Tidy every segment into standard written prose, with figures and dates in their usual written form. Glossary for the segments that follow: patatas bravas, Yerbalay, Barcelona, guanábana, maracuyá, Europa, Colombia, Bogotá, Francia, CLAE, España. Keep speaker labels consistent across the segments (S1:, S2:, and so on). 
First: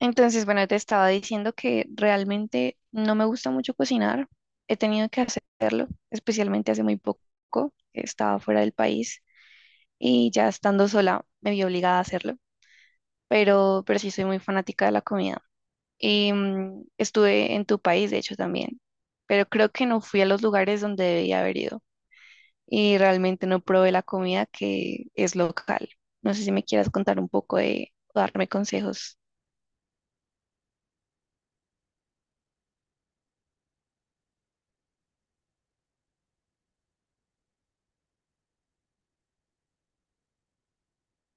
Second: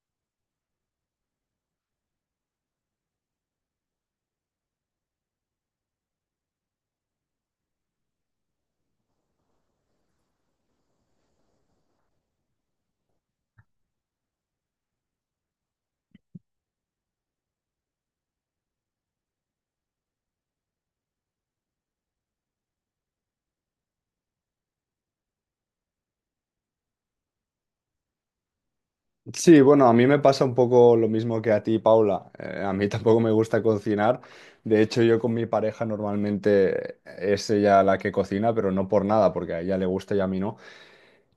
S1: Entonces, bueno, te estaba diciendo que realmente no me gusta mucho cocinar. He tenido que hacerlo, especialmente hace muy poco. Estaba fuera del país y ya estando sola me vi obligada a hacerlo, pero sí soy muy fanática de la comida. Y estuve en tu país, de hecho, también, pero creo que no fui a los lugares donde debía haber ido y realmente no probé la comida que es local. No sé si me quieras contar un poco de, o darme consejos.
S2: Sí, bueno, a mí me pasa un poco lo mismo que a ti, Paula. A mí tampoco me gusta cocinar. De hecho, yo con mi pareja normalmente es ella la que cocina, pero no por nada, porque a ella le gusta y a mí no.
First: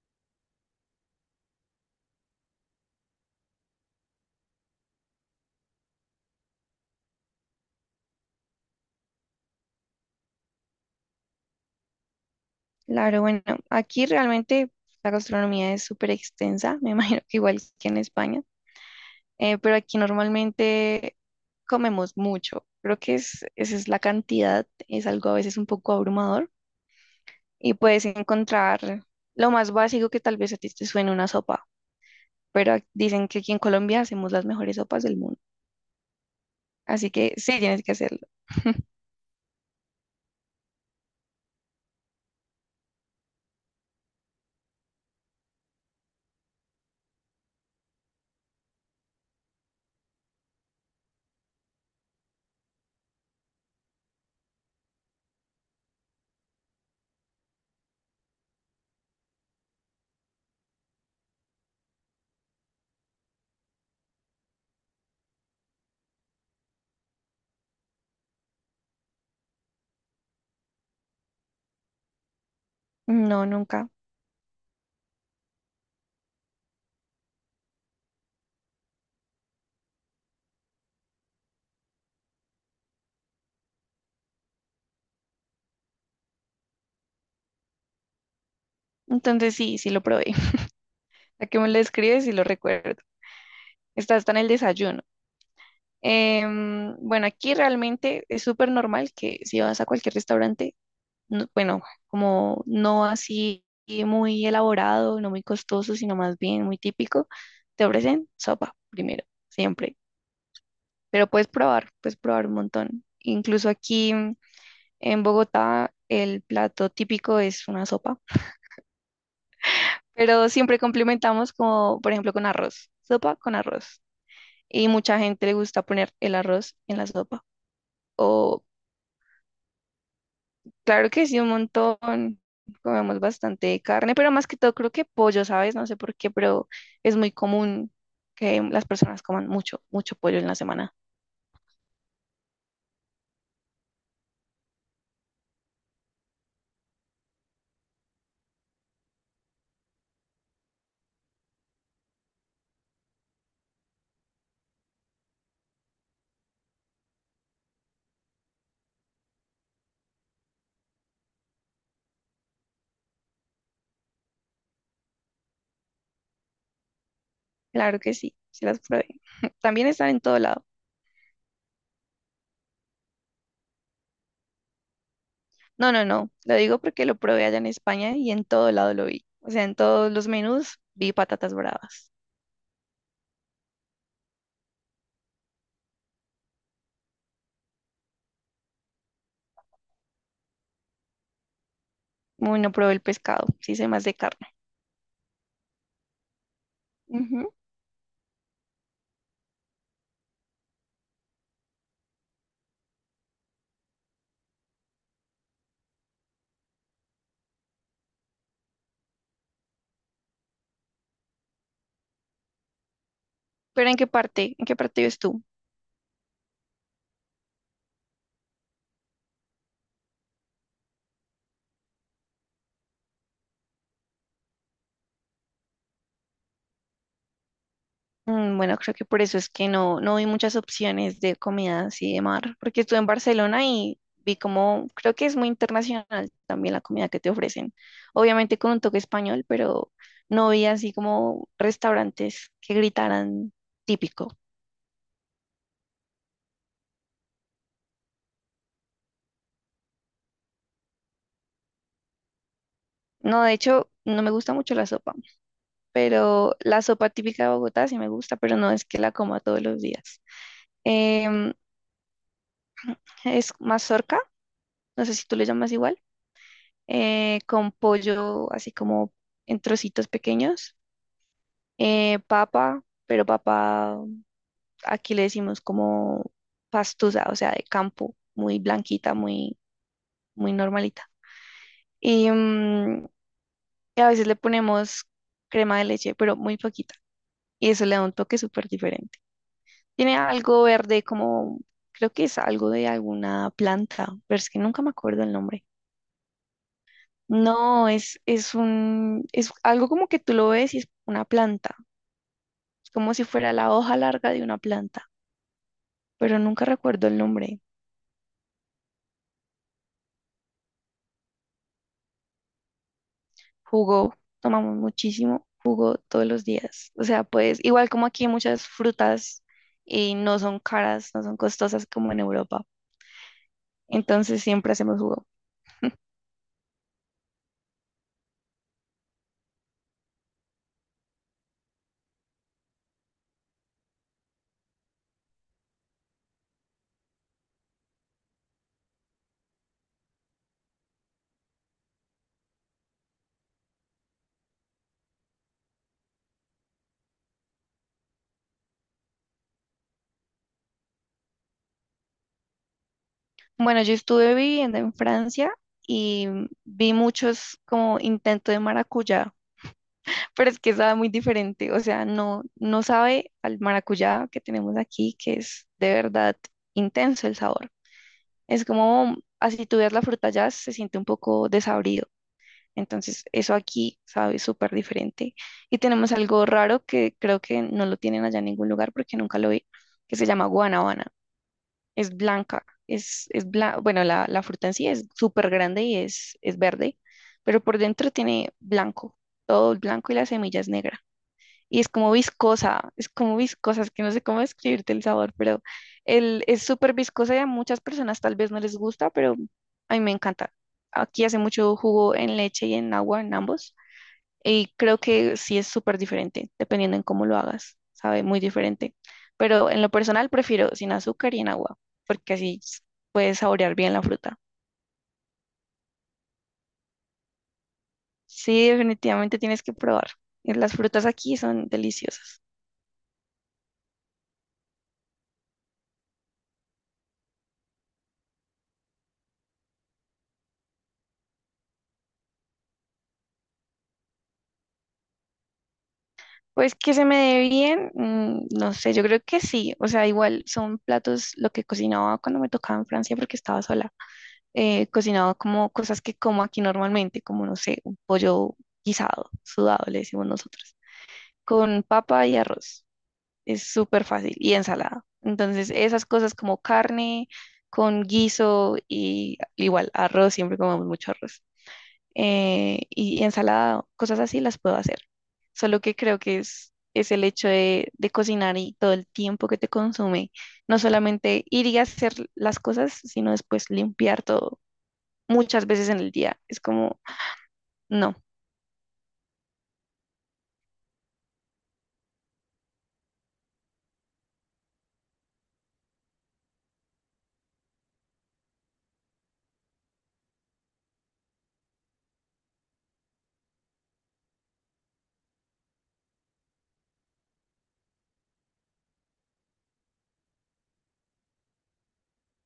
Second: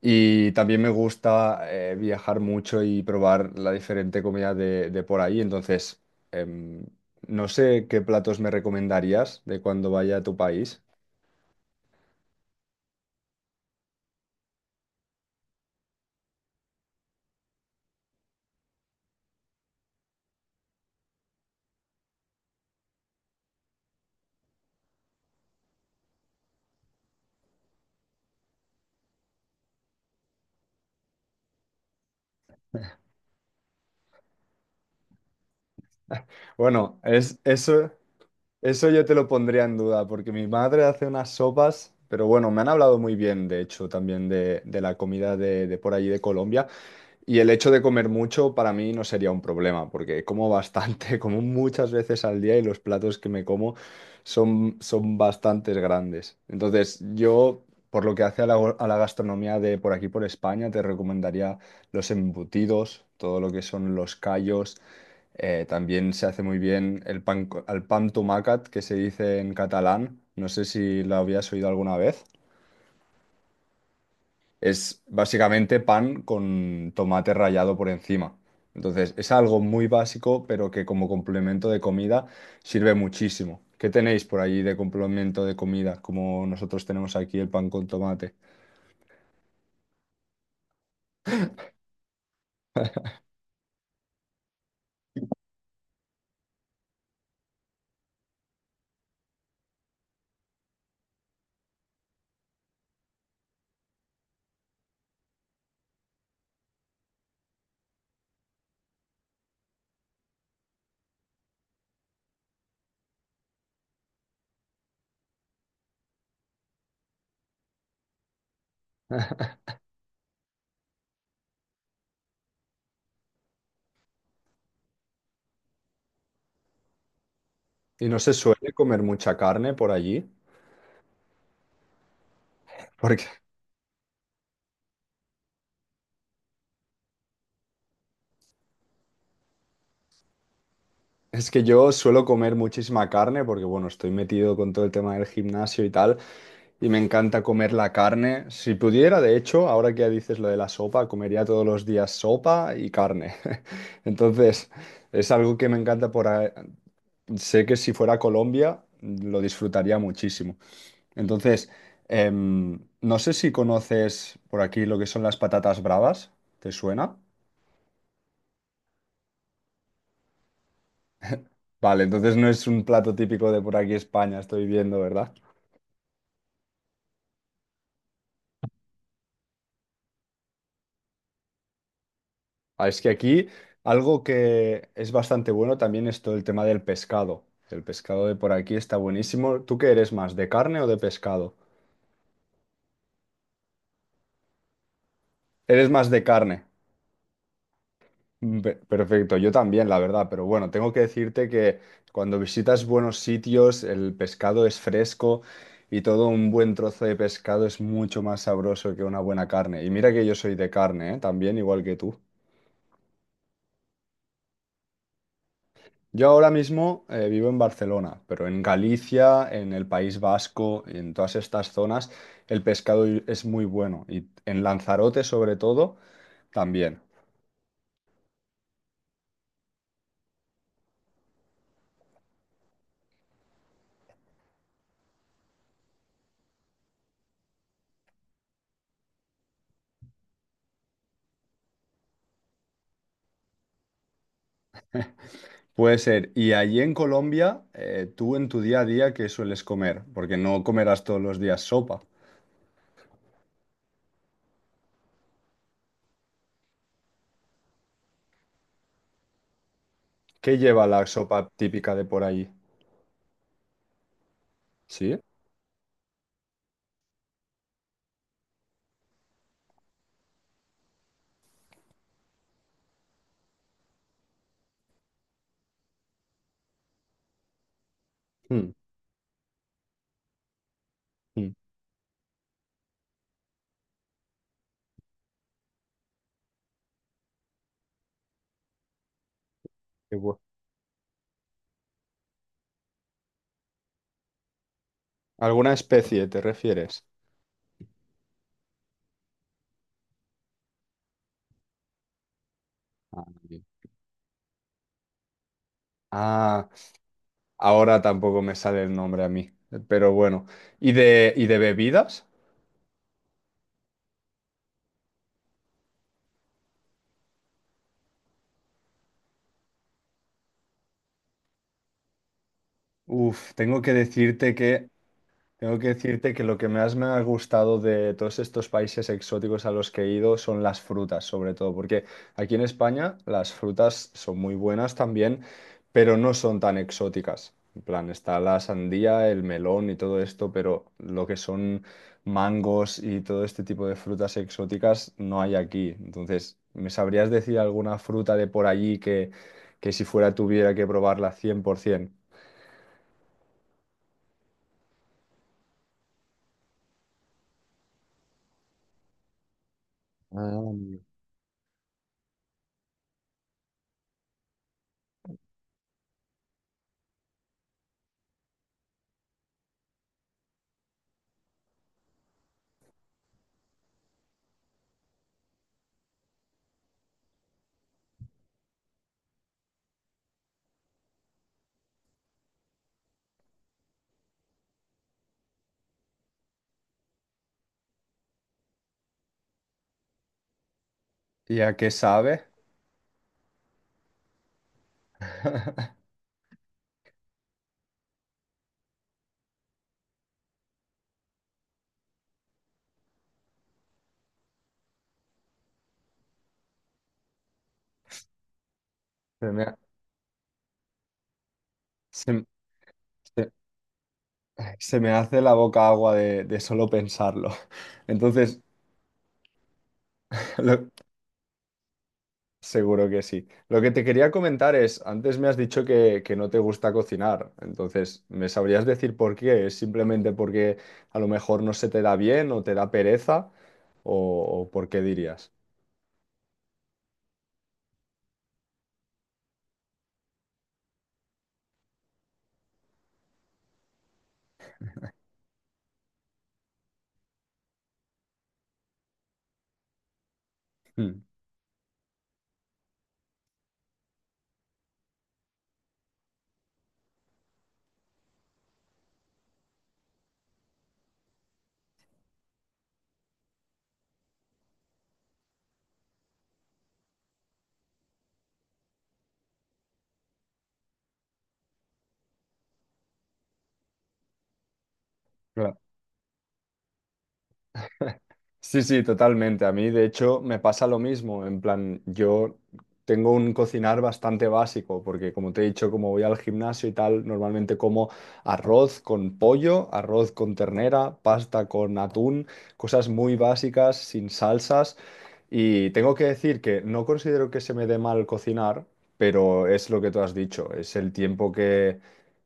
S2: Y también me gusta viajar mucho y probar la diferente comida de por ahí. Entonces, em, no sé qué platos me recomendarías de cuando vaya a tu país.
S1: Claro, bueno, aquí realmente la gastronomía es súper extensa, me imagino que igual que en España, pero aquí normalmente comemos mucho. Creo que es, esa es la cantidad, es algo a veces un poco abrumador y puedes encontrar lo más básico que tal vez a ti te suene una sopa, pero dicen que aquí en Colombia hacemos las mejores sopas del mundo,
S2: Bueno,
S1: así que
S2: es
S1: sí, tienes
S2: eso.
S1: que hacerlo.
S2: Eso yo te lo pondría en duda, porque mi madre hace unas sopas, pero bueno, me han hablado muy bien, de hecho, también de la comida de por allí de Colombia, y el hecho de comer mucho para mí no sería un problema, porque como bastante, como muchas veces al día y los platos que me como son bastantes grandes. Entonces, yo, por lo que hace a a la gastronomía de por aquí, por España, te recomendaría los embutidos, todo lo que son los callos. También se hace muy bien el pan, al pan tomacat, que se dice en catalán. No sé si lo habías oído alguna vez.
S1: No, nunca.
S2: Es básicamente pan con tomate rallado por encima. Entonces, es algo muy básico, pero que como complemento de comida sirve muchísimo. ¿Qué tenéis por allí de complemento de comida, como nosotros tenemos aquí el pan con tomate?
S1: Entonces sí, sí lo probé. ¿A qué me lo escribes y lo recuerdo? Está hasta en el desayuno. Bueno, aquí realmente es súper normal que si vas a cualquier restaurante, bueno, como no así muy elaborado, no muy costoso, sino más bien muy típico, te ofrecen sopa primero, siempre. Pero puedes probar un montón. Incluso aquí en Bogotá el plato típico es una sopa, pero siempre complementamos como, por ejemplo, con arroz, sopa con arroz. Y mucha gente le gusta poner el arroz en la sopa
S2: Y no se
S1: o.
S2: suele comer mucha carne por allí,
S1: Claro que sí, un montón. Comemos
S2: porque
S1: bastante carne, pero más que todo creo que pollo, ¿sabes? No sé por qué, pero es muy común que las personas coman mucho, mucho pollo en la semana.
S2: es que yo suelo comer muchísima carne, porque bueno, estoy metido con todo el tema del gimnasio y tal. Y me encanta comer la carne. Si pudiera, de hecho, ahora que ya dices lo de la sopa, comería todos los días sopa y carne. Entonces, es algo que me encanta Sé que si fuera a Colombia, lo disfrutaría muchísimo. Entonces, no sé si conoces por aquí lo que son las patatas bravas. ¿Te suena?
S1: Claro que sí, sí las probé. También están en todo lado.
S2: Vale, entonces no es un plato típico de por aquí España, estoy viendo, ¿verdad?
S1: No, no, no. Lo digo porque lo probé allá en España y en todo lado lo vi. O sea, en todos los menús vi patatas bravas.
S2: Ah, es que aquí algo que es bastante bueno también es todo el tema del pescado. El pescado de por aquí está buenísimo. ¿Tú qué eres más, de carne o de pescado?
S1: Muy no probé el pescado, sí sé más de carne.
S2: Eres más de carne.
S1: Ujú.
S2: Mm, perfecto, yo también, la verdad, pero bueno, tengo que decirte que cuando visitas buenos sitios, el pescado es fresco y todo un buen trozo de pescado es mucho más sabroso que una buena carne. Y mira que yo soy de carne, ¿eh? También, igual que tú.
S1: Pero ¿en qué parte? ¿En qué parte vives tú?
S2: Yo ahora mismo vivo en Barcelona, pero en Galicia, en el País Vasco, en todas estas zonas, el es muy bueno. Y en Lanzarote, sobre todo, también.
S1: Bueno, creo que por eso es que no, no vi muchas opciones de comida así de mar, porque estuve en Barcelona y vi como, creo que es muy internacional también la comida que te ofrecen. Obviamente con un toque español, pero no vi así como restaurantes que gritaran típico.
S2: Puede ser. Y allí en Colombia, tú en tu día a día, ¿qué sueles comer? Porque no comerás todos los días sopa.
S1: No, de hecho, no me gusta mucho la sopa, pero la sopa típica de Bogotá sí me gusta, pero no es que la coma todos los días.
S2: ¿Qué lleva la sopa
S1: Em,
S2: típica de por allí?
S1: es mazorca, no sé
S2: ¿Sí?
S1: si tú le llamas igual. Con pollo así como en trocitos pequeños, papa, pero papa aquí le decimos como pastusa, o sea, de campo, muy
S2: Mm,
S1: blanquita, muy, muy normalita.
S2: mm,
S1: Y, y a veces le ponemos crema de leche, pero muy poquita, y eso le da un toque súper diferente.
S2: qué
S1: Tiene
S2: bu-
S1: algo verde como, creo que es algo de alguna planta, pero es que nunca me acuerdo el nombre.
S2: ¿alguna especie te refieres?
S1: No, es un, es algo como que tú lo ves y es una planta. Es como si
S2: Ah,
S1: fuera
S2: bien.
S1: la hoja larga de una planta, pero nunca
S2: Ah,
S1: recuerdo el nombre.
S2: ahora tampoco me sale el nombre a mí, pero bueno. ¿Y y de bebidas?
S1: Jugo, tomamos muchísimo jugo todos los días. O sea, pues igual como aquí muchas frutas y no son caras, no son costosas como en Europa.
S2: Uf,
S1: Entonces siempre hacemos jugo.
S2: tengo que decirte que lo que más me ha gustado de todos estos países exóticos a los que he ido son las frutas, sobre todo, porque aquí en España las frutas son muy buenas también, pero no son tan exóticas. En plan, está la sandía, el melón y todo esto, pero lo que son mangos y todo este tipo de frutas exóticas no hay aquí. Entonces, ¿me sabrías decir alguna fruta de por allí que si fuera tuviera que probarla 100%?
S1: Bueno, yo estuve viviendo en Francia y vi muchos como intentos de maracuyá, pero es
S2: Ah,
S1: que sabe muy diferente, o sea, no, no sabe al maracuyá que tenemos aquí, que es de verdad intenso el sabor. Es como, así tú veas la fruta ya, se siente un poco desabrido. Entonces, eso aquí sabe súper diferente. Y tenemos algo raro que creo que no lo tienen allá en ningún lugar porque nunca lo vi, que se llama guanábana. Es blanca, es bueno, la fruta en sí es súper grande y es verde, pero por dentro tiene blanco, todo el blanco y la semilla es negra
S2: ¿y a
S1: y es
S2: qué
S1: como
S2: sabe?
S1: viscosa, es como viscosa, es que no sé cómo describirte el sabor, pero el, es súper viscosa y a muchas personas tal vez no les gusta, pero a mí me encanta. Aquí hace mucho jugo en leche y en agua, en ambos, y creo que sí es súper diferente, dependiendo en cómo lo hagas, sabe, muy diferente.
S2: Se me,
S1: Pero
S2: ha-
S1: en lo personal prefiero sin azúcar y en agua, porque
S2: se-
S1: puedes
S2: se-
S1: saborear bien la fruta.
S2: se me hace la boca agua de solo pensarlo. Entonces,
S1: Sí, definitivamente tienes que probar. Las
S2: lo-
S1: frutas aquí son deliciosas.
S2: seguro que sí. Lo que te quería comentar es, antes me has dicho que no te gusta cocinar. Entonces, ¿me sabrías decir por qué? ¿Es simplemente porque a lo mejor no se te da bien o te da pereza? ¿O, o por qué dirías?
S1: Pues que se me dé bien, no sé, yo creo que sí, o sea, igual son platos lo que cocinaba cuando me tocaba en Francia porque estaba sola, cocinaba como cosas que como aquí normalmente, como no sé, un pollo guisado, sudado, le decimos nosotros,
S2: Mm,
S1: con papa y arroz, es súper fácil, y ensalada, entonces esas cosas como carne con guiso y igual arroz, siempre comemos mucho arroz y ensalada, cosas así las puedo hacer. Solo que creo que es el hecho de cocinar y todo el tiempo que te consume. No solamente ir y hacer las cosas, sino después limpiar todo muchas
S2: claro.
S1: veces en el día. Es como, no.
S2: Sí, sí, totalmente. A mí, de hecho, me pasa lo mismo. En plan, yo tengo un cocinar bastante básico, porque como te he dicho, como voy al gimnasio y tal, normalmente como arroz con pollo, arroz con ternera, pasta con atún, cosas muy básicas, sin salsas. Y tengo que decir que no considero que se me dé mal cocinar, pero es lo que tú has dicho, es el tiempo que,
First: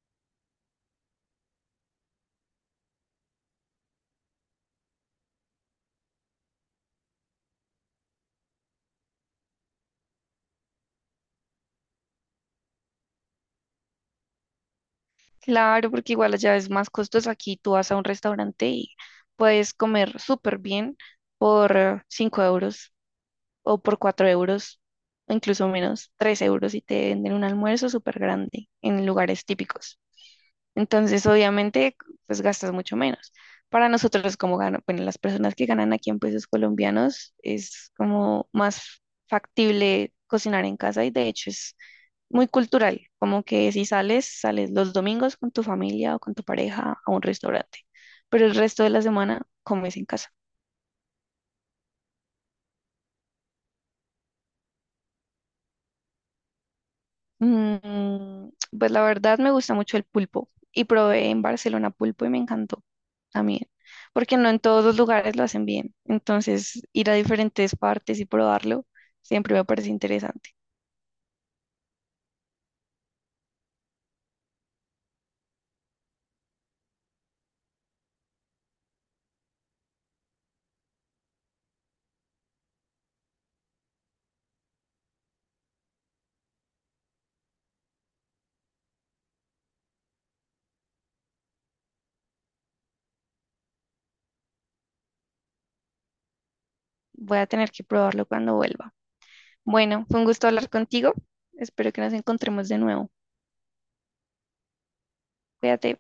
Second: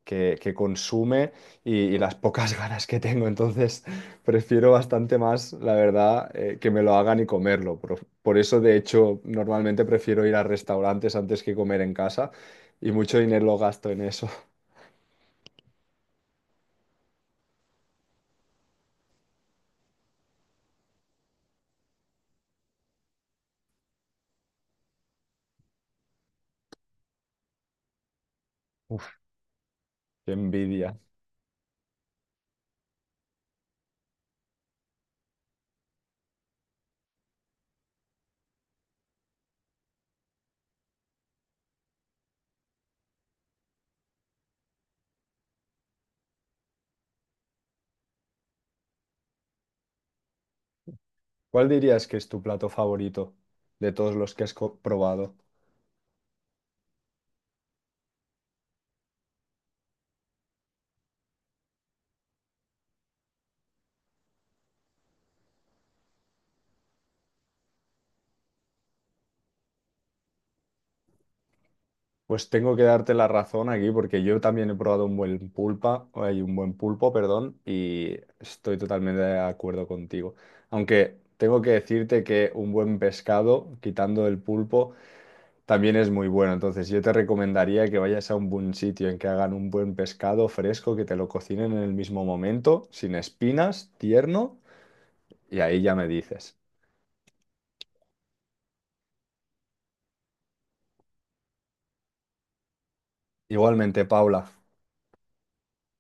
S2: que, que consume y las pocas ganas que tengo. Entonces, prefiero bastante más, la verdad, que me lo hagan y comerlo. Por eso, de hecho, normalmente prefiero ir a restaurantes antes que comer en casa y mucho dinero lo gasto en eso.
S1: Claro, porque igual allá es más costoso. Aquí tú vas a un restaurante y puedes comer súper bien por 5 euros o por 4 euros, o incluso menos, 3 euros y te venden un almuerzo súper grande en
S2: Uf,
S1: lugares típicos.
S2: qué envidia.
S1: Entonces, obviamente, pues gastas mucho menos. Para nosotros, como gano, bueno, las personas que ganan aquí en pesos colombianos, es como más factible cocinar en casa y de hecho es muy cultural, como que si sales, sales los domingos con tu familia o con tu pareja a un restaurante, pero el resto de la semana comes en casa.
S2: ¿Cuál dirías que es tu plato favorito de todos los que has probado?
S1: Mm, pues la verdad me gusta mucho el pulpo y probé en Barcelona pulpo y me encantó también, porque no en todos los lugares lo hacen bien. Entonces, ir a diferentes partes y probarlo siempre me parece interesante.
S2: Pues tengo que darte la razón aquí porque yo también he probado un buen pulpa, hay un buen pulpo, perdón, y estoy totalmente de acuerdo contigo. Aunque tengo que decirte que un buen pescado, quitando el pulpo, también es muy bueno. Entonces yo te recomendaría que vayas a un buen sitio en que hagan un buen pescado fresco, que te lo cocinen en el mismo momento, sin espinas, tierno, y ahí ya me dices.
S1: Voy a tener que probarlo cuando vuelva. Bueno, fue un gusto hablar contigo. Espero que nos encontremos de nuevo.
S2: Igualmente, Paula.
S1: Cuídate.